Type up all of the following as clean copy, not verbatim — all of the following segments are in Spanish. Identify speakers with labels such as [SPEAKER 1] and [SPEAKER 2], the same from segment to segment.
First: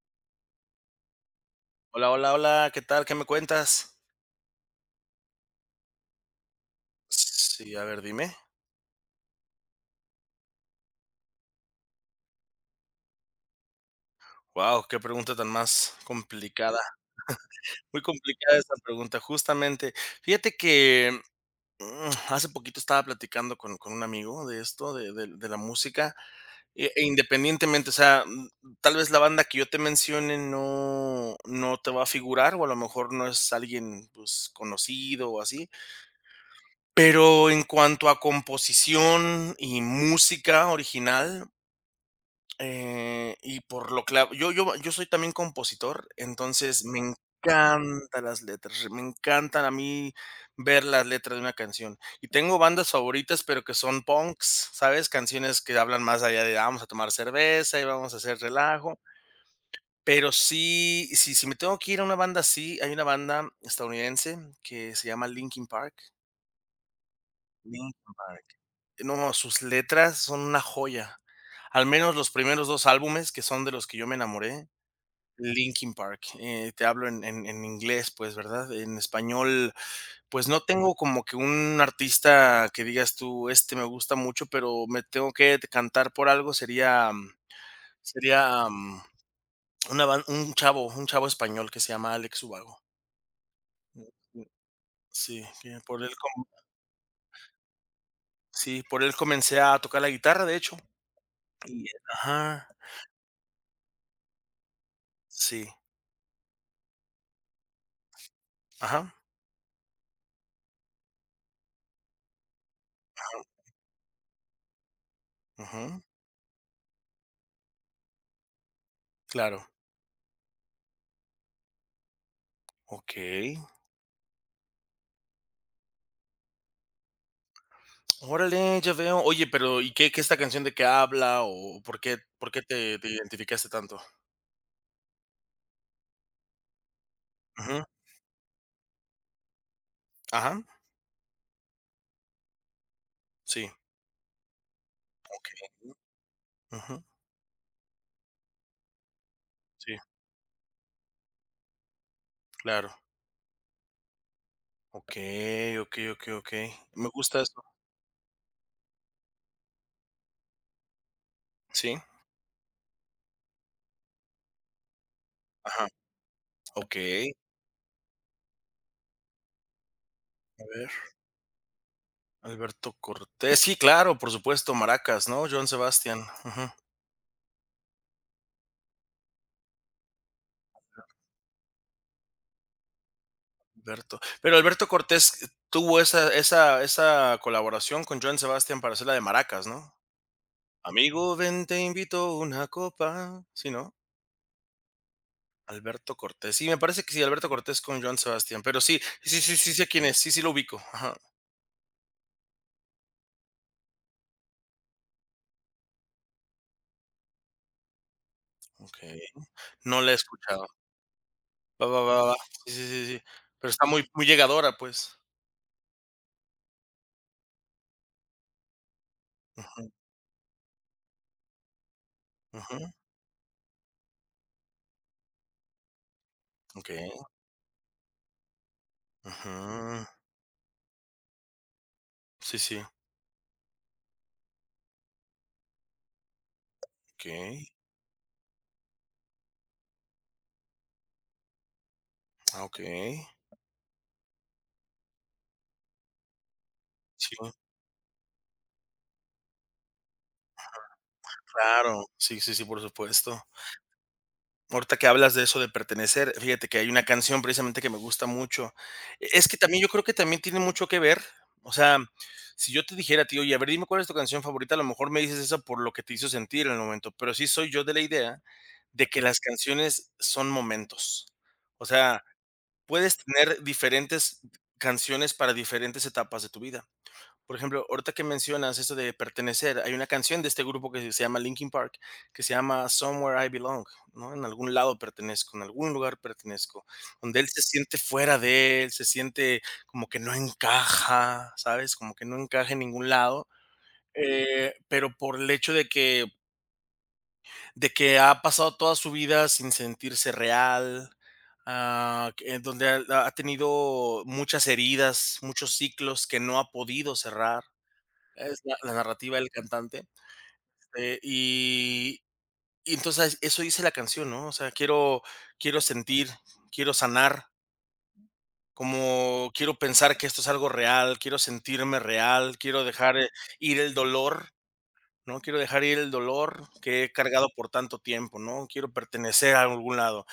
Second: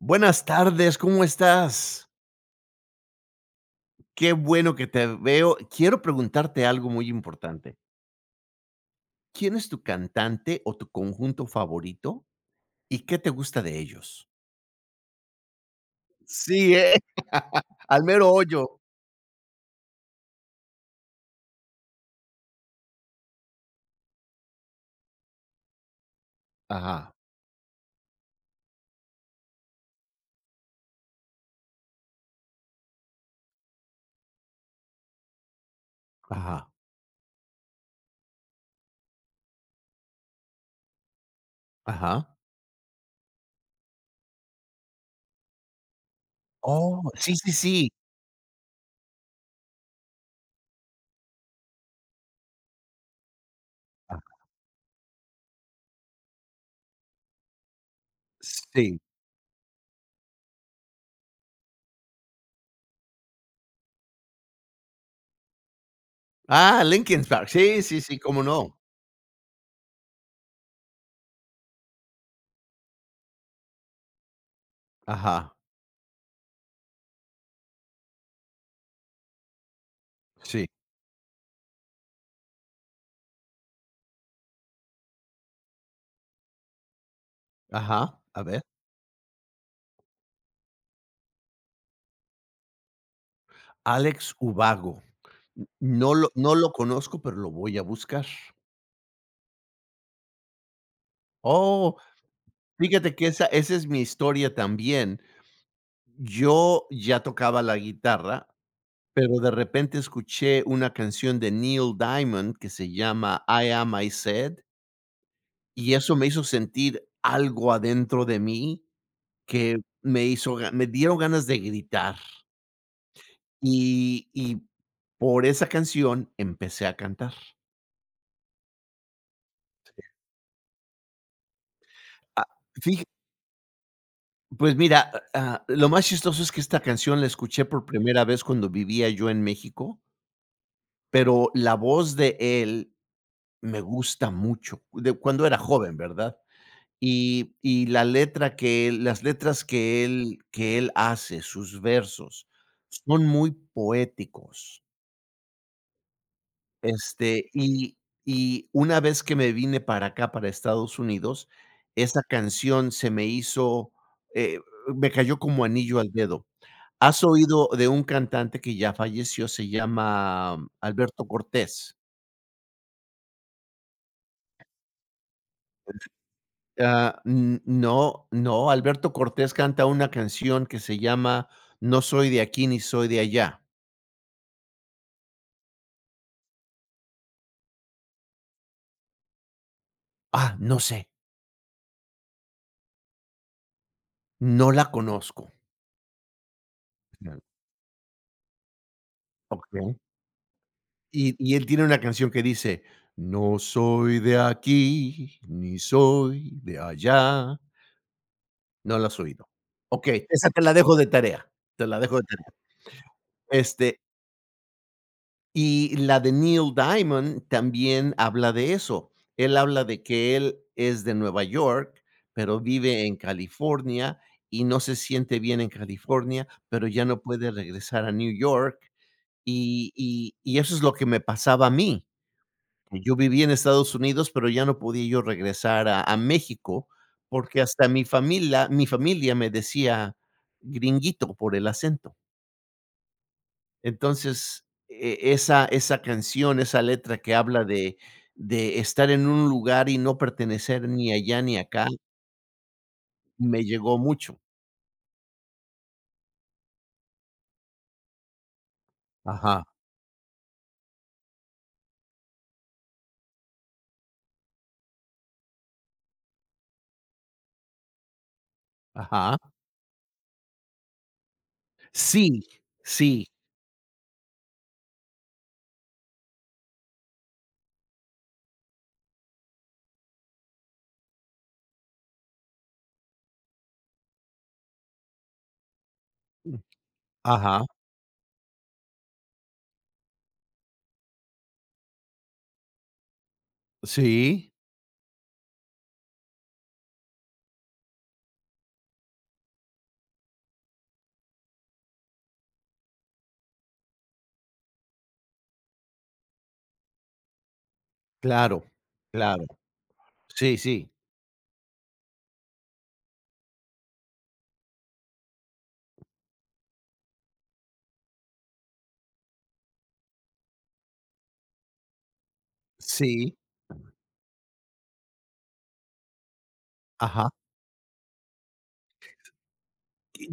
[SPEAKER 1] Buenas tardes, ¿cómo estás?
[SPEAKER 2] Hola, hola, hola, ¿qué tal? ¿Qué me cuentas?
[SPEAKER 1] Qué bueno que te veo. Quiero preguntarte algo muy
[SPEAKER 2] Sí,
[SPEAKER 1] importante.
[SPEAKER 2] a ver, dime.
[SPEAKER 1] ¿Quién es tu cantante o tu conjunto favorito y qué te gusta de ellos?
[SPEAKER 2] Wow, qué pregunta tan más
[SPEAKER 1] Sí,
[SPEAKER 2] complicada.
[SPEAKER 1] ¿eh?
[SPEAKER 2] Muy
[SPEAKER 1] Al mero
[SPEAKER 2] complicada esa
[SPEAKER 1] hoyo.
[SPEAKER 2] pregunta, justamente. Fíjate que, hace poquito estaba platicando con un amigo de esto, de la música, e
[SPEAKER 1] Ajá,
[SPEAKER 2] independientemente, o sea, tal vez la banda que yo te mencione no te va a figurar, o a lo mejor no es alguien, pues, conocido o así,
[SPEAKER 1] ajá,
[SPEAKER 2] pero en cuanto a composición y música original.
[SPEAKER 1] ajá.
[SPEAKER 2] Y por lo claro, yo soy también compositor, entonces me
[SPEAKER 1] Oh, sí, sí, sí.
[SPEAKER 2] encantan las letras, me encantan a mí ver las letras de una canción. Y tengo bandas favoritas, pero que son punks, ¿sabes? Canciones que hablan más allá de "Ah, vamos a tomar cerveza y vamos a hacer
[SPEAKER 1] Sí.
[SPEAKER 2] relajo". Pero sí, sí, si me tengo que ir a una banda así, hay una banda estadounidense que se llama Linkin Park.
[SPEAKER 1] Ah, Linkin Park. Sí, sí,
[SPEAKER 2] Linkin
[SPEAKER 1] sí, cómo
[SPEAKER 2] Park.
[SPEAKER 1] no.
[SPEAKER 2] No, sus letras son una joya. Al menos los primeros 2 álbumes, que son de los que yo me enamoré,
[SPEAKER 1] Ajá,
[SPEAKER 2] Linkin Park, te hablo en en inglés, pues, ¿verdad? En español, pues, no
[SPEAKER 1] sí,
[SPEAKER 2] tengo como que un artista que digas tú: "Este me gusta mucho", pero me tengo que cantar por algo, sería
[SPEAKER 1] ajá. A ver.
[SPEAKER 2] sería, una ban un chavo español que se llama Alex Ubago. Mm,
[SPEAKER 1] Alex
[SPEAKER 2] mm,
[SPEAKER 1] Ubago.
[SPEAKER 2] Sí, que por
[SPEAKER 1] No
[SPEAKER 2] él
[SPEAKER 1] lo
[SPEAKER 2] com
[SPEAKER 1] no lo conozco, pero lo voy a buscar.
[SPEAKER 2] sí, por él comencé a tocar la guitarra, de hecho. Y
[SPEAKER 1] Oh,
[SPEAKER 2] ajá,
[SPEAKER 1] fíjate que esa es mi historia también.
[SPEAKER 2] sí,
[SPEAKER 1] Yo ya tocaba la guitarra,
[SPEAKER 2] ajá,
[SPEAKER 1] pero de repente escuché una canción de Neil Diamond que se llama I Am I Said, y
[SPEAKER 2] ujú,
[SPEAKER 1] eso me hizo sentir algo adentro de mí
[SPEAKER 2] claro,
[SPEAKER 1] que me hizo ga me dieron ganas de gritar,
[SPEAKER 2] okey.
[SPEAKER 1] y por esa canción empecé a cantar.
[SPEAKER 2] Órale, ya veo. Oye, pero, ¿y qué esta canción de qué habla, o por qué
[SPEAKER 1] Ah,
[SPEAKER 2] por qué te
[SPEAKER 1] fija
[SPEAKER 2] te identificaste tanto?
[SPEAKER 1] pues mira, lo más chistoso es que esta canción la escuché por
[SPEAKER 2] Ujú.
[SPEAKER 1] primera vez cuando vivía yo en México.
[SPEAKER 2] Ajá.
[SPEAKER 1] Pero la voz de él
[SPEAKER 2] Sí,
[SPEAKER 1] me gusta mucho, de cuando era
[SPEAKER 2] okey.
[SPEAKER 1] joven, ¿verdad?
[SPEAKER 2] Ujú.
[SPEAKER 1] Y la letra que él las letras
[SPEAKER 2] Sí,
[SPEAKER 1] que él hace, sus versos,
[SPEAKER 2] claro.
[SPEAKER 1] son muy poéticos.
[SPEAKER 2] Okey, okey, okey, okey. Me gusta
[SPEAKER 1] Este,
[SPEAKER 2] eso.
[SPEAKER 1] y una vez que me vine para acá, para Estados Unidos,
[SPEAKER 2] Sí,
[SPEAKER 1] esa canción se me hizo, eh, me cayó como
[SPEAKER 2] ajá.
[SPEAKER 1] anillo al dedo. ¿Has
[SPEAKER 2] Okey.
[SPEAKER 1] oído de un cantante que ya falleció? Se llama
[SPEAKER 2] A ver,
[SPEAKER 1] Alberto Cortés.
[SPEAKER 2] Alberto Cortés. Sí, claro, por supuesto, Maracas, ¿no? Joan Sebastián. Ujú.
[SPEAKER 1] Ah, n no, no, Alberto Cortés canta una canción que se llama No soy de aquí ni soy de allá.
[SPEAKER 2] Alberto. Pero Alberto Cortés tuvo esa colaboración con Joan Sebastián para hacer la de Maracas, ¿no?
[SPEAKER 1] Ah, no sé,
[SPEAKER 2] Amigo, ven, te invito una copa. Sí, ¿no?
[SPEAKER 1] no la conozco.
[SPEAKER 2] Alberto Cortés. Sí, me parece que sí,
[SPEAKER 1] Mm,
[SPEAKER 2] Alberto Cortés con Joan Sebastián, pero sí, sí, sí, sí sé
[SPEAKER 1] okey.
[SPEAKER 2] quién es, sí, sí lo ubico. Ajá,
[SPEAKER 1] Y él tiene una canción que dice: "No soy de aquí ni soy de allá". ¿No la has
[SPEAKER 2] okey.
[SPEAKER 1] oído?
[SPEAKER 2] No la he
[SPEAKER 1] Okey, esa te
[SPEAKER 2] escuchado.
[SPEAKER 1] la dejo de tarea, te
[SPEAKER 2] Va,
[SPEAKER 1] la
[SPEAKER 2] va,
[SPEAKER 1] dejo
[SPEAKER 2] va,
[SPEAKER 1] de
[SPEAKER 2] va.
[SPEAKER 1] tarea.
[SPEAKER 2] Sí, sí, sí, sí. Pero está
[SPEAKER 1] Este,
[SPEAKER 2] muy muy llegadora, pues.
[SPEAKER 1] y la de Neil Diamond también habla de eso. Él habla
[SPEAKER 2] Ujú,
[SPEAKER 1] de que él es de Nueva York, pero
[SPEAKER 2] ujú,
[SPEAKER 1] vive en California y no se siente bien en California, pero ya
[SPEAKER 2] okey.
[SPEAKER 1] no puede regresar a New York. Y
[SPEAKER 2] Ujú.
[SPEAKER 1] y y eso es lo que me pasaba a mí.
[SPEAKER 2] Sí, sí.
[SPEAKER 1] Que yo viví en Estados Unidos, pero ya no podía yo regresar a México, porque
[SPEAKER 2] Okey.
[SPEAKER 1] hasta mi familia me decía gringuito por el acento.
[SPEAKER 2] Ah, okey.
[SPEAKER 1] Entonces, esa canción, esa letra que
[SPEAKER 2] Sí,
[SPEAKER 1] habla de estar en un lugar y no pertenecer ni allá ni acá,
[SPEAKER 2] claro. Sí, sí, sí, por supuesto.
[SPEAKER 1] me llegó mucho.
[SPEAKER 2] Ahorita que hablas de eso de pertenecer, fíjate que hay una canción precisamente que me gusta mucho. Es que
[SPEAKER 1] Ajá,
[SPEAKER 2] también yo creo que también tiene mucho que ver. O sea, si yo te dijera tío, ti: "Oye, a ver, dime cuál es tu canción favorita", a lo mejor me dices esa por lo que te hizo sentir en el momento, pero sí soy yo de la idea de que
[SPEAKER 1] ajá.
[SPEAKER 2] las canciones son momentos. O sea,
[SPEAKER 1] Sí,
[SPEAKER 2] puedes
[SPEAKER 1] sí.
[SPEAKER 2] tener diferentes canciones para diferentes etapas de tu vida. Por ejemplo, ahorita que mencionas eso de pertenecer, hay una canción de este grupo que se llama Linkin Park, que se llama Somewhere I Belong, ¿no? En algún lado pertenezco, en algún lugar
[SPEAKER 1] Mm.
[SPEAKER 2] pertenezco, donde él
[SPEAKER 1] Ajá,
[SPEAKER 2] se siente fuera de él, se siente como que no encaja, ¿sabes? Como que no encaja en ningún lado.
[SPEAKER 1] sí,
[SPEAKER 2] Pero por el hecho de que ha pasado toda su vida sin sentirse real, donde ha tenido muchas heridas, muchos ciclos que no ha podido cerrar, es
[SPEAKER 1] claro,
[SPEAKER 2] la narrativa
[SPEAKER 1] claro.
[SPEAKER 2] del cantante,
[SPEAKER 1] Sí, sí,
[SPEAKER 2] eh, y y entonces eso dice la canción, ¿no? O sea, quiero sentir, quiero sanar, como quiero pensar que esto es algo real, quiero sentirme real, quiero dejar
[SPEAKER 1] sí,
[SPEAKER 2] ir el dolor, ¿no? Quiero dejar ir el dolor que he
[SPEAKER 1] ajá.
[SPEAKER 2] cargado por tanto tiempo, ¿no? Quiero pertenecer a algún lado.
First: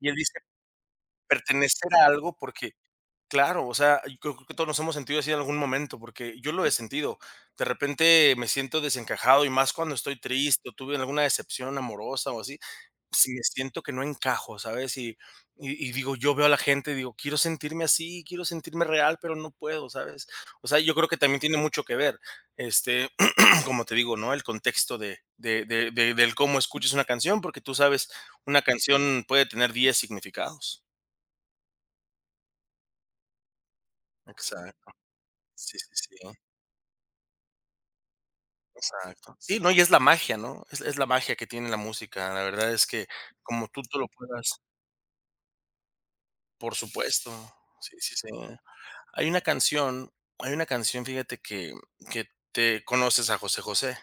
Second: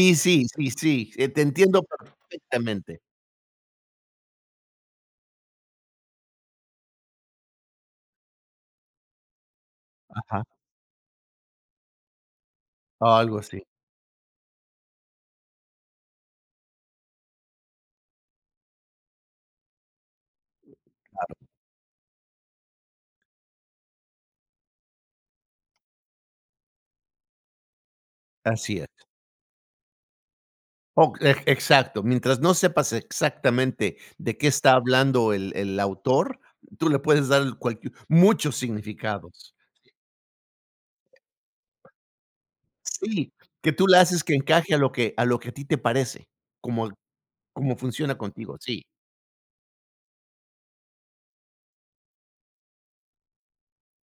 [SPEAKER 2] Y él dice,
[SPEAKER 1] sí, sí, sí, te entiendo
[SPEAKER 2] pertenecer a algo porque
[SPEAKER 1] perfectamente.
[SPEAKER 2] claro, o sea, yo creo que todos nos hemos sentido así en algún momento, porque yo lo he sentido. De repente me siento desencajado y más cuando estoy
[SPEAKER 1] Ajá,
[SPEAKER 2] triste o tuve alguna decepción amorosa o así, si
[SPEAKER 1] algo
[SPEAKER 2] me
[SPEAKER 1] así,
[SPEAKER 2] siento que no encajo, ¿sabes? Y digo, yo veo a la gente y digo, quiero sentirme así, quiero sentirme real, pero no puedo, ¿sabes? O sea, yo creo que también tiene mucho que ver, este, como te digo, ¿no? El contexto de, del cómo escuches una canción, porque tú sabes, una
[SPEAKER 1] así es.
[SPEAKER 2] canción puede tener 10 significados.
[SPEAKER 1] Oh, exacto. Mientras no sepas exactamente de qué está
[SPEAKER 2] Exacto.
[SPEAKER 1] hablando el
[SPEAKER 2] Sí,
[SPEAKER 1] el
[SPEAKER 2] sí, sí.
[SPEAKER 1] autor, tú le puedes dar el cualquier muchos
[SPEAKER 2] Exacto.
[SPEAKER 1] significados.
[SPEAKER 2] Sí, no, y es la magia, ¿no? Es la magia que tiene la música. La verdad es que
[SPEAKER 1] Sí,
[SPEAKER 2] como
[SPEAKER 1] que
[SPEAKER 2] tú
[SPEAKER 1] tú le
[SPEAKER 2] te lo
[SPEAKER 1] haces que
[SPEAKER 2] puedas
[SPEAKER 1] encaje a lo que a ti te parece,
[SPEAKER 2] por
[SPEAKER 1] como
[SPEAKER 2] supuesto. Sí, sí,
[SPEAKER 1] funciona
[SPEAKER 2] sí.
[SPEAKER 1] contigo, sí.
[SPEAKER 2] Hay una canción Hay una canción, fíjate que te ¿conoces a José José?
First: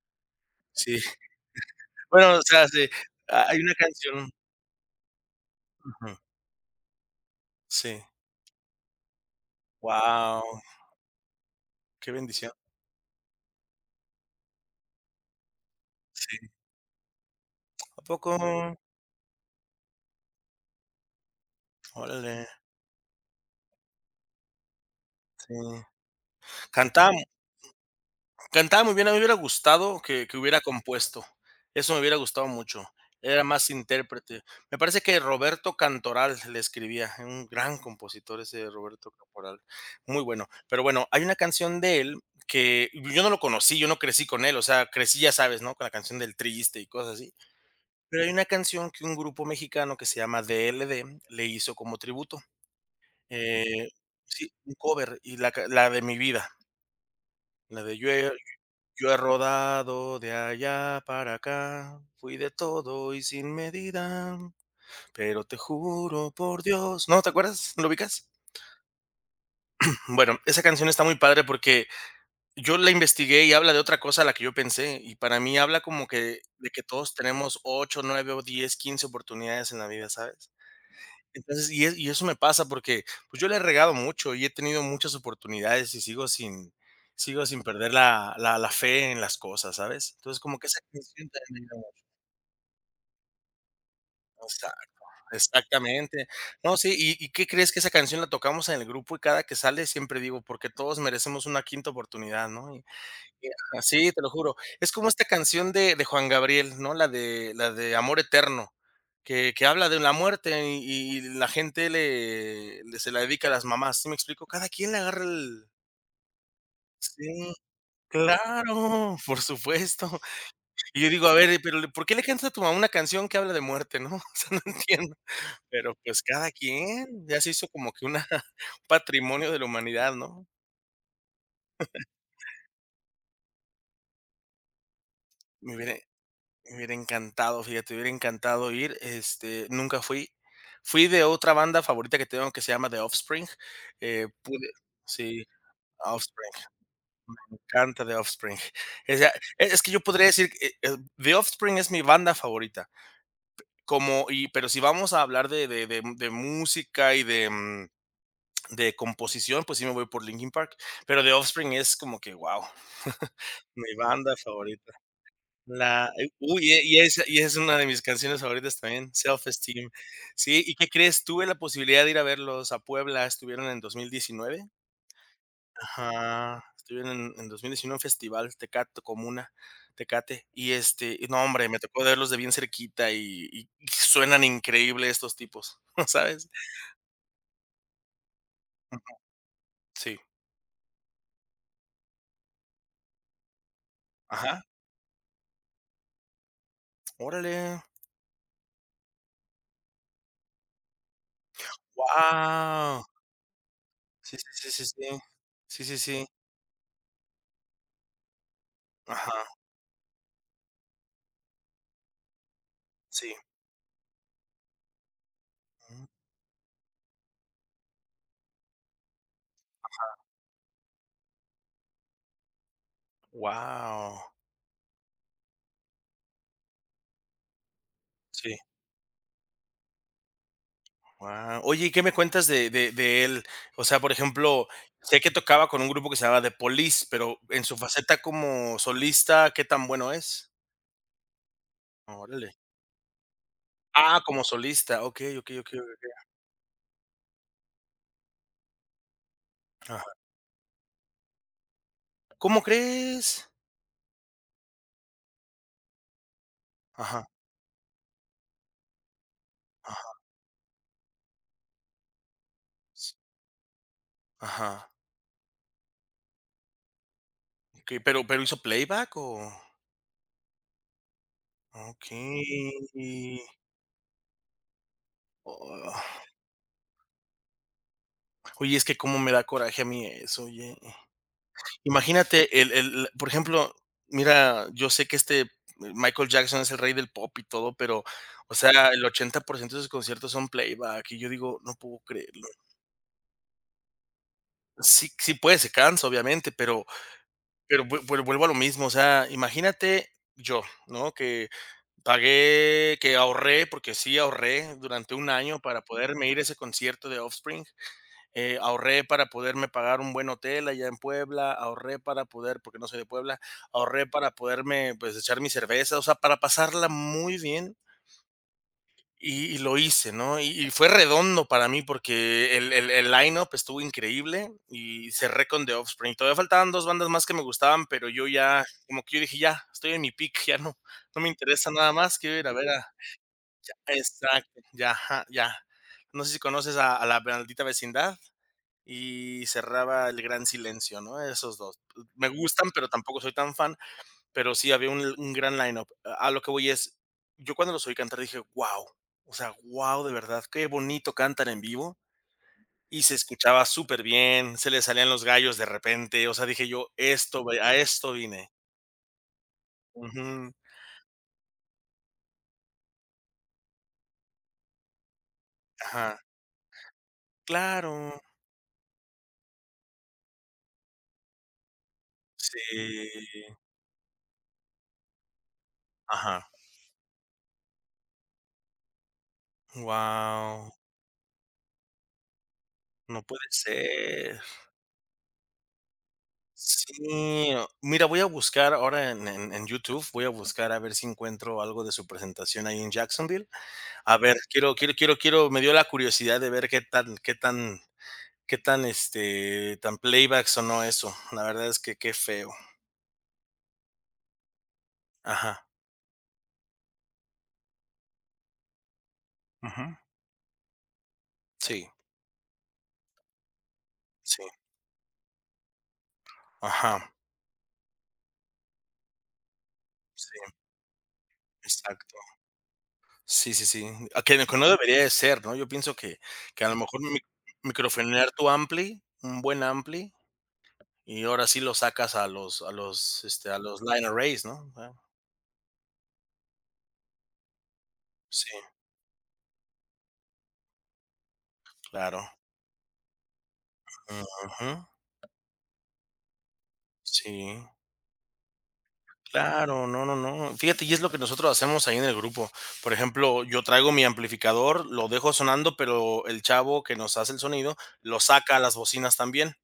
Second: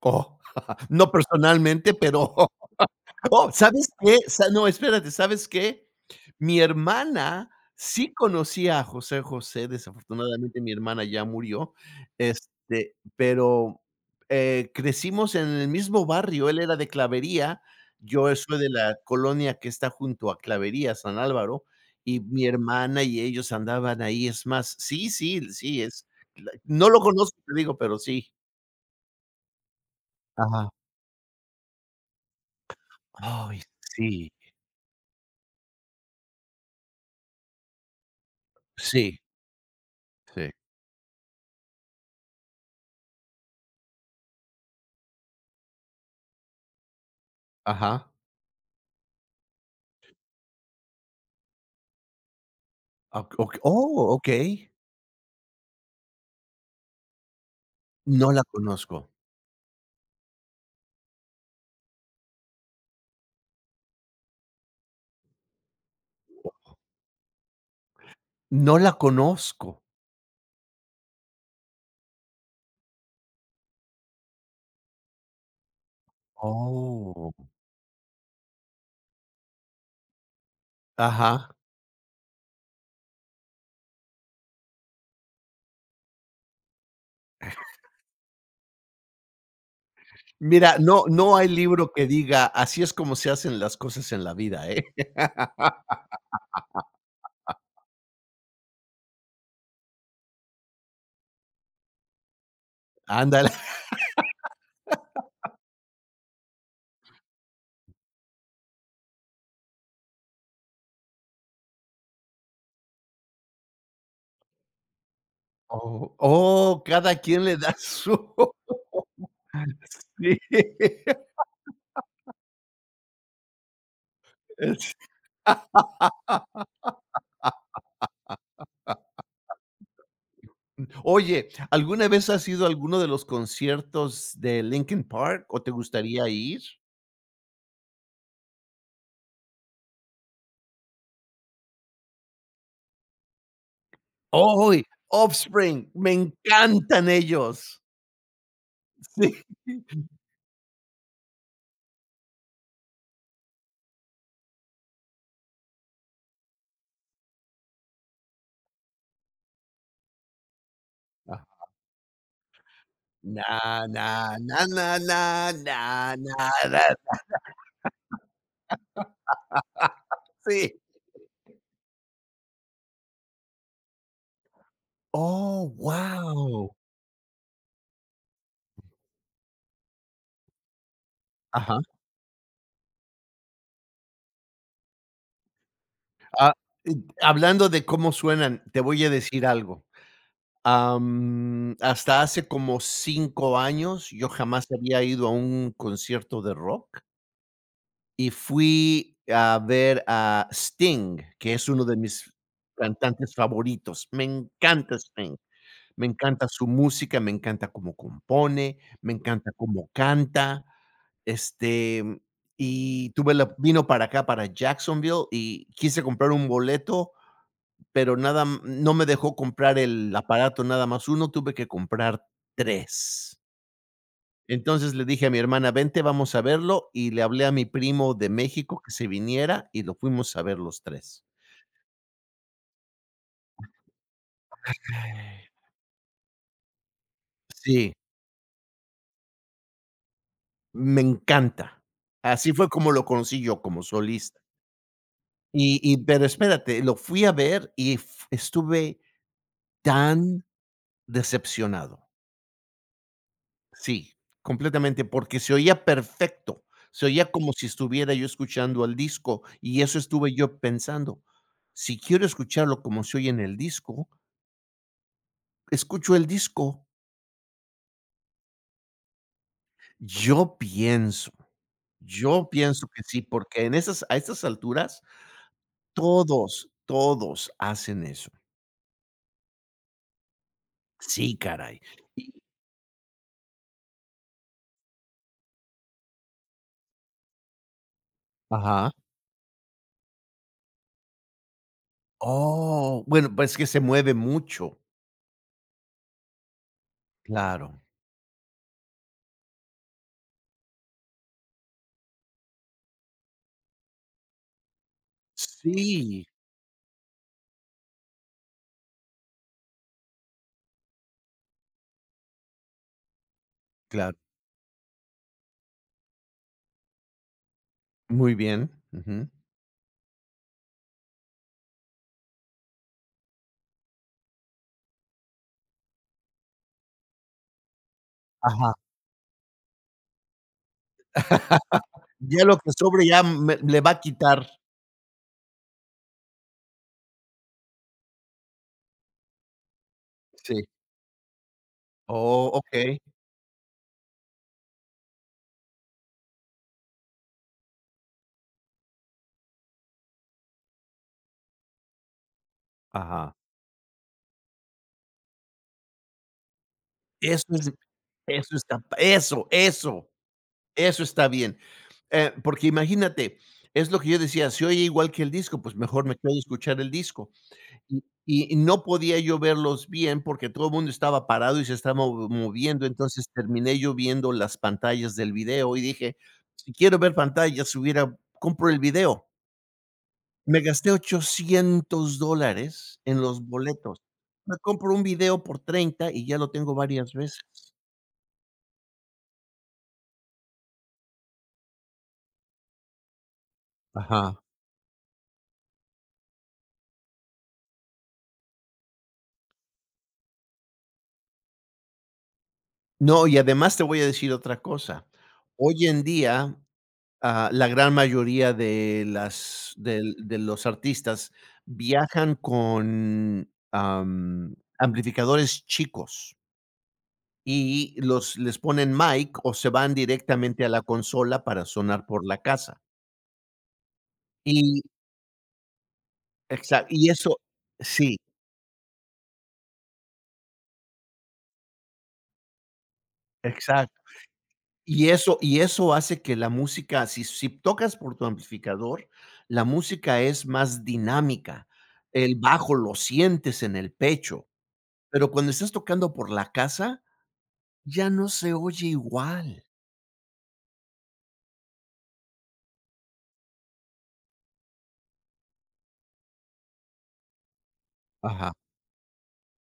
[SPEAKER 1] Oh,
[SPEAKER 2] Sí.
[SPEAKER 1] no personalmente, pero
[SPEAKER 2] Bueno, o sea, sí,
[SPEAKER 1] Oh,
[SPEAKER 2] hay una
[SPEAKER 1] ¿sabes qué?
[SPEAKER 2] canción
[SPEAKER 1] Sa no, espérate, ¿sabes qué?
[SPEAKER 2] ujú,
[SPEAKER 1] Mi hermana
[SPEAKER 2] sí.
[SPEAKER 1] sí conocía a José José,
[SPEAKER 2] Wow,
[SPEAKER 1] desafortunadamente mi hermana ya murió,
[SPEAKER 2] qué bendición.
[SPEAKER 1] este, pero, crecimos en el mismo
[SPEAKER 2] Sí.
[SPEAKER 1] barrio, él era de Clavería,
[SPEAKER 2] ¿A poco?
[SPEAKER 1] yo soy de la colonia que está junto a Clavería, San Álvaro, y
[SPEAKER 2] Órale,
[SPEAKER 1] mi hermana y ellos andaban ahí, es más, sí, sí,
[SPEAKER 2] sí.
[SPEAKER 1] sí, es la no lo
[SPEAKER 2] Cantamos
[SPEAKER 1] conozco, te digo, pero sí.
[SPEAKER 2] Cantaba muy bien, a mí me hubiera gustado que hubiera
[SPEAKER 1] Ajá.
[SPEAKER 2] compuesto. Eso me hubiera gustado mucho. Era
[SPEAKER 1] Ay,
[SPEAKER 2] más
[SPEAKER 1] sí,
[SPEAKER 2] intérprete. Me parece que Roberto Cantoral le escribía, un gran compositor ese Roberto
[SPEAKER 1] sí,
[SPEAKER 2] Cantoral, muy bueno.
[SPEAKER 1] sí.
[SPEAKER 2] Pero bueno, hay una canción de él que yo no lo conocí, yo no crecí con él, o sea, crecí, ya sabes, ¿no? Con la canción del Triste y cosas así.
[SPEAKER 1] Ajá.
[SPEAKER 2] Pero hay una canción que un grupo mexicano que se llama DLD le hizo como tributo.
[SPEAKER 1] Ah,
[SPEAKER 2] Eh, sí,
[SPEAKER 1] okey.
[SPEAKER 2] un cover y la de Mi vida, la de
[SPEAKER 1] No la conozco.
[SPEAKER 2] yo he rodado de allá para acá, fui de todo y sin medida, pero te juro por Dios. ¿No te acuerdas? ¿Lo ubicas?
[SPEAKER 1] No la conozco.
[SPEAKER 2] Bueno, esa canción está muy padre porque yo la investigué y habla de otra cosa a la que yo pensé, y para mí habla como que de que todos
[SPEAKER 1] Oh.
[SPEAKER 2] tenemos 8, 9, o 10, 15 oportunidades en la vida, ¿sabes?
[SPEAKER 1] Ajá.
[SPEAKER 2] Y eso me pasa porque pues yo le he regado mucho y he tenido muchas oportunidades y sigo sin perder la, la fe en las cosas, ¿sabes? Entonces, como que
[SPEAKER 1] Mira,
[SPEAKER 2] esa
[SPEAKER 1] no
[SPEAKER 2] canción
[SPEAKER 1] no hay
[SPEAKER 2] también me ayuda
[SPEAKER 1] libro que
[SPEAKER 2] mucho.
[SPEAKER 1] diga: "Así es como se hacen las cosas en la vida", ¿eh?
[SPEAKER 2] Exacto, exactamente. No, sí, y qué crees que esa canción la tocamos en el grupo y cada que sale siempre digo, porque todos merecemos una quinta oportunidad, ¿no?
[SPEAKER 1] Ándale.
[SPEAKER 2] Ajá, sí, te lo juro. Es como esta canción de Juan Gabriel, ¿no? La de Amor Eterno, que habla de la muerte y la gente le le se la dedica a las mamás, ¿sí me explico? Cada quien le agarra el
[SPEAKER 1] Oh, oh, cada quien
[SPEAKER 2] sí,
[SPEAKER 1] le da su
[SPEAKER 2] claro, por supuesto.
[SPEAKER 1] sí.
[SPEAKER 2] Y yo digo, a ver, pero ¿por qué le cantas a tu mamá una canción que habla de muerte, no? O sea, no
[SPEAKER 1] Es
[SPEAKER 2] entiendo. Pero, pues, cada quien, ya se hizo como que una un patrimonio de la humanidad, ¿no?
[SPEAKER 1] Oye, ¿alguna vez has ido a alguno de los conciertos de Linkin Park o te
[SPEAKER 2] Me hubiera
[SPEAKER 1] gustaría ir?
[SPEAKER 2] Me hubiera encantado, fíjate, me hubiera encantado ir, este, nunca fui. Fui de otra banda favorita que tengo que se llama The Offspring, pude
[SPEAKER 1] Oh,
[SPEAKER 2] sí,
[SPEAKER 1] Offspring, me
[SPEAKER 2] Offspring,
[SPEAKER 1] encantan
[SPEAKER 2] me
[SPEAKER 1] ellos.
[SPEAKER 2] encanta The Offspring. O sea,
[SPEAKER 1] Sí.
[SPEAKER 2] es que yo podría decir, que The Offspring es mi banda favorita, como y pero si vamos a hablar de música y de, de composición, pues sí me voy por Linkin Park, pero The Offspring es como que, wow
[SPEAKER 1] Na,
[SPEAKER 2] mi
[SPEAKER 1] na,
[SPEAKER 2] banda
[SPEAKER 1] na, na,
[SPEAKER 2] favorita.
[SPEAKER 1] na, na, na, na,
[SPEAKER 2] Y esa y es una de mis canciones favoritas también, Self Esteem. Sí,
[SPEAKER 1] sí.
[SPEAKER 2] ¿y qué crees? Tuve la posibilidad de ir a verlos a Puebla, estuvieron en 2019.
[SPEAKER 1] Oh,
[SPEAKER 2] Ajá,
[SPEAKER 1] wow.
[SPEAKER 2] estuvieron en 2019 en un festival Tecate Comuna, Tecate, y, este, y no, hombre, me
[SPEAKER 1] Ajá.
[SPEAKER 2] tocó verlos de bien cerquita y y suenan increíble estos tipos, ¿sabes?
[SPEAKER 1] Ah, eh, hablando de cómo suenan, te voy a
[SPEAKER 2] Ujú,
[SPEAKER 1] decir algo.
[SPEAKER 2] sí,
[SPEAKER 1] Hasta hace como 5 años, yo
[SPEAKER 2] ajá,
[SPEAKER 1] jamás había ido a un concierto de rock
[SPEAKER 2] órale,
[SPEAKER 1] y fui a ver a Sting, que es uno de mis
[SPEAKER 2] wow.
[SPEAKER 1] cantantes favoritos. Me
[SPEAKER 2] Sí, sí, sí, sí,
[SPEAKER 1] encanta
[SPEAKER 2] sí.
[SPEAKER 1] Sting.
[SPEAKER 2] Sí, sí,
[SPEAKER 1] Me
[SPEAKER 2] sí,
[SPEAKER 1] encanta su música, me encanta cómo compone, me
[SPEAKER 2] ajá,
[SPEAKER 1] encanta cómo canta, este, y tuve
[SPEAKER 2] sí,
[SPEAKER 1] la vino para acá, para Jacksonville, y quise
[SPEAKER 2] wow,
[SPEAKER 1] comprar un boleto, pero nada m no me dejó comprar el aparato nada más uno tuve que comprar tres. Entonces le dije a mi hermana: "Vente, vamos a verlo", y le hablé a mi primo de
[SPEAKER 2] sí.
[SPEAKER 1] México que se viniera y lo fuimos a ver los tres.
[SPEAKER 2] Guau. Oye, ¿y qué me cuentas de él? O sea, por ejemplo, sé que tocaba con un grupo que se llamaba The Police, pero en su
[SPEAKER 1] Sí,
[SPEAKER 2] faceta como solista, ¿qué tan bueno es?
[SPEAKER 1] me encanta.
[SPEAKER 2] Órale.
[SPEAKER 1] Así fue como lo conocí yo, como
[SPEAKER 2] Ah,
[SPEAKER 1] solista.
[SPEAKER 2] como solista. Okey, okey, okey,
[SPEAKER 1] Y
[SPEAKER 2] okey.
[SPEAKER 1] pero espérate, lo fui a ver y f estuve
[SPEAKER 2] Ajá.
[SPEAKER 1] tan decepcionado.
[SPEAKER 2] ¿Cómo crees?
[SPEAKER 1] Sí, completamente, porque se oía perfecto, se
[SPEAKER 2] Ajá,
[SPEAKER 1] oía como si estuviera yo escuchando el disco, y eso
[SPEAKER 2] ajá,
[SPEAKER 1] estuve yo pensando. Si quiero escucharlo como
[SPEAKER 2] s
[SPEAKER 1] se oye en el disco,
[SPEAKER 2] ajá.
[SPEAKER 1] escucho el disco.
[SPEAKER 2] Okey, pero, ¿hizo playback o?
[SPEAKER 1] Yo pienso, yo
[SPEAKER 2] Okey.
[SPEAKER 1] pienso que sí, porque en esas a estas alturas
[SPEAKER 2] Oh.
[SPEAKER 1] todos, todos hacen eso.
[SPEAKER 2] Oye, es que cómo me da coraje a mí eso, oye.
[SPEAKER 1] Sí, caray. Y
[SPEAKER 2] Imagínate el por ejemplo, mira, yo sé que este Michael Jackson es el rey del pop y todo, pero, o sea,
[SPEAKER 1] ajá.
[SPEAKER 2] el 80% de sus conciertos son playback, y yo digo: "No puedo creerlo".
[SPEAKER 1] Oh, bueno, pues, es que se mueve mucho.
[SPEAKER 2] Sí, sí puede, se cansa, obviamente,
[SPEAKER 1] Claro.
[SPEAKER 2] pero vu vu vuelvo a lo mismo, o sea, imagínate yo, ¿no? Que pagué, que ahorré, porque sí ahorré durante 1 año para
[SPEAKER 1] Sí,
[SPEAKER 2] poderme ir a ese concierto de Offspring. Ahorré para poderme pagar un buen hotel allá en Puebla, ahorré para poder, porque no soy de Puebla, ahorré
[SPEAKER 1] claro.
[SPEAKER 2] para poderme, pues, echar mi cerveza, o sea, para pasarla muy bien
[SPEAKER 1] Muy bien, ujú.
[SPEAKER 2] y lo hice, ¿no? Y fue redondo para mí porque el line-up estuvo increíble y cerré con The Offspring. Todavía faltaban 2 bandas más que me gustaban, pero yo ya,
[SPEAKER 1] Ajá.
[SPEAKER 2] como que yo dije, ya, estoy en mi peak, ya no, no me interesa nada más, quiero
[SPEAKER 1] Ya
[SPEAKER 2] ir a
[SPEAKER 1] lo
[SPEAKER 2] ver
[SPEAKER 1] que
[SPEAKER 2] a...
[SPEAKER 1] sobre ya me le va a quitar.
[SPEAKER 2] Exacto, ya, ajá, ya. No sé si conoces a la maldita vecindad y cerraba El gran
[SPEAKER 1] Sí.
[SPEAKER 2] silencio, ¿no? Esos 2 me
[SPEAKER 1] Oh,
[SPEAKER 2] gustan, pero
[SPEAKER 1] okey.
[SPEAKER 2] tampoco soy tan fan, pero sí había un gran lineup. A lo que voy es, yo cuando los oí cantar dije: wow, o sea, wow de verdad, qué bonito cantan en vivo, y se
[SPEAKER 1] Ajá.
[SPEAKER 2] escuchaba súper bien, se le salían los gallos de repente, o sea, dije yo: "Esto
[SPEAKER 1] Eso
[SPEAKER 2] ve
[SPEAKER 1] es
[SPEAKER 2] a esto vine".
[SPEAKER 1] eso está eso, eso,
[SPEAKER 2] Ujú.
[SPEAKER 1] eso está bien. Porque imagínate, es lo que yo decía. Si oye igual que el disco, pues, mejor me
[SPEAKER 2] Ajá.
[SPEAKER 1] quedo a escuchar el disco.
[SPEAKER 2] Claro.
[SPEAKER 1] Y no podía yo verlos bien, porque todo el mundo estaba parado y se estaba mo moviendo,
[SPEAKER 2] Sí.
[SPEAKER 1] entonces terminé yo viendo las pantallas del video y dije:
[SPEAKER 2] Ajá.
[SPEAKER 1] "Si quiero ver pantallas, hubiera compro el video". Me
[SPEAKER 2] Wow,
[SPEAKER 1] gasté $800 en
[SPEAKER 2] no
[SPEAKER 1] los
[SPEAKER 2] puede
[SPEAKER 1] boletos.
[SPEAKER 2] ser.
[SPEAKER 1] Me compro un video por 30 y ya lo tengo varias veces.
[SPEAKER 2] Sí, no, mira, voy a buscar ahora en YouTube, voy a buscar a ver si encuentro algo de su presentación ahí en Jacksonville. A ver,
[SPEAKER 1] Ajá.
[SPEAKER 2] quiero quiero quiero quiero me dio la curiosidad de ver qué tan, este, tan playback sonó eso. La verdad es que qué feo.
[SPEAKER 1] No, y además te voy a decir otra cosa.
[SPEAKER 2] Ajá,
[SPEAKER 1] Hoy en día, la gran mayoría de las
[SPEAKER 2] ujú.
[SPEAKER 1] del de los artistas
[SPEAKER 2] Sí,
[SPEAKER 1] viajan con,
[SPEAKER 2] sí,
[SPEAKER 1] amplificadores chicos
[SPEAKER 2] ajá,
[SPEAKER 1] y los les ponen mic o se van
[SPEAKER 2] sí,
[SPEAKER 1] directamente a la consola para sonar
[SPEAKER 2] exacto.
[SPEAKER 1] por la casa.
[SPEAKER 2] Sí, sí, sí. Ah, que no, que no
[SPEAKER 1] Y
[SPEAKER 2] debería de ser, ¿no? Yo pienso que a lo
[SPEAKER 1] exac
[SPEAKER 2] mejor
[SPEAKER 1] y
[SPEAKER 2] mi
[SPEAKER 1] eso sí,
[SPEAKER 2] microfonear tu ampli, un buen ampli y ahora sí lo sacas a los, este, a los
[SPEAKER 1] exacto.
[SPEAKER 2] line arrays, ¿no? Ah,
[SPEAKER 1] Y eso hace que la música, si tocas por tu
[SPEAKER 2] sí,
[SPEAKER 1] amplificador, la música es más dinámica.
[SPEAKER 2] claro.
[SPEAKER 1] El bajo lo sientes en el pecho.
[SPEAKER 2] Ujú.
[SPEAKER 1] Pero cuando estás tocando por la casa,
[SPEAKER 2] Sí,
[SPEAKER 1] ya no se oye igual.
[SPEAKER 2] claro, no, no, no. Fíjate, y es lo que nosotros hacemos ahí en el grupo. Por ejemplo, yo traigo mi amplificador, lo dejo sonando, pero el chavo que nos hace el sonido, lo
[SPEAKER 1] Ajá.
[SPEAKER 2] saca a las bocinas también.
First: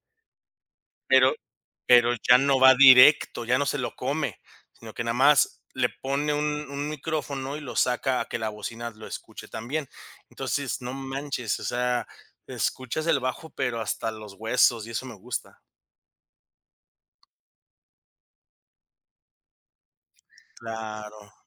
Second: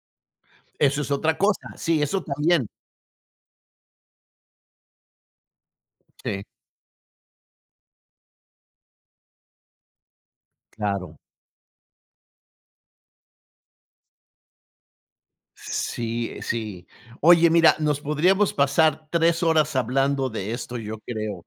[SPEAKER 1] Eso es
[SPEAKER 2] Pero
[SPEAKER 1] otra cosa. Sí,
[SPEAKER 2] pero
[SPEAKER 1] eso
[SPEAKER 2] ya no
[SPEAKER 1] también.
[SPEAKER 2] va directo, ya no se lo come, sino que nada más le pone
[SPEAKER 1] Sí.
[SPEAKER 2] un micrófono y lo saca a que la bocina lo escuche también. Entonces, no
[SPEAKER 1] Claro.
[SPEAKER 2] manches, o sea, escuchas el bajo, pero hasta los huesos, y eso me gusta.
[SPEAKER 1] Sí, sí. Oye, mira, nos podríamos pasar 3 horas hablando de esto, yo
[SPEAKER 2] Claro,
[SPEAKER 1] creo.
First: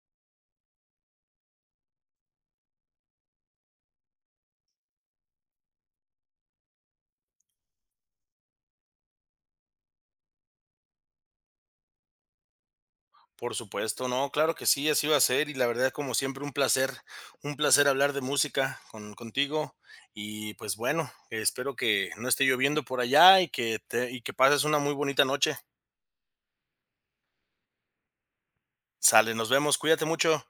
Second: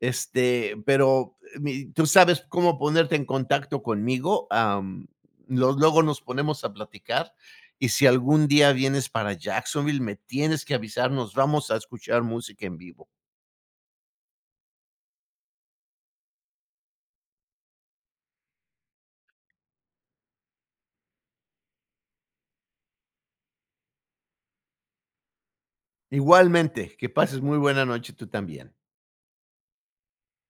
[SPEAKER 1] Este, pero mi ¿tú sabes cómo ponerte en contacto conmigo? Am, lo luego nos ponemos a platicar, y si algún día vienes para Jacksonville, me tienes que avisar, nos vamos a escuchar música en vivo.
[SPEAKER 2] por supuesto, no, claro que sí, así va a ser, y la verdad, como siempre, un placer hablar de música contigo. Y pues bueno, espero que no esté lloviendo por allá y que pases una muy bonita noche.
[SPEAKER 1] Igualmente, que pases muy buena noche tú también.
[SPEAKER 2] Sale, nos vemos, cuídate mucho.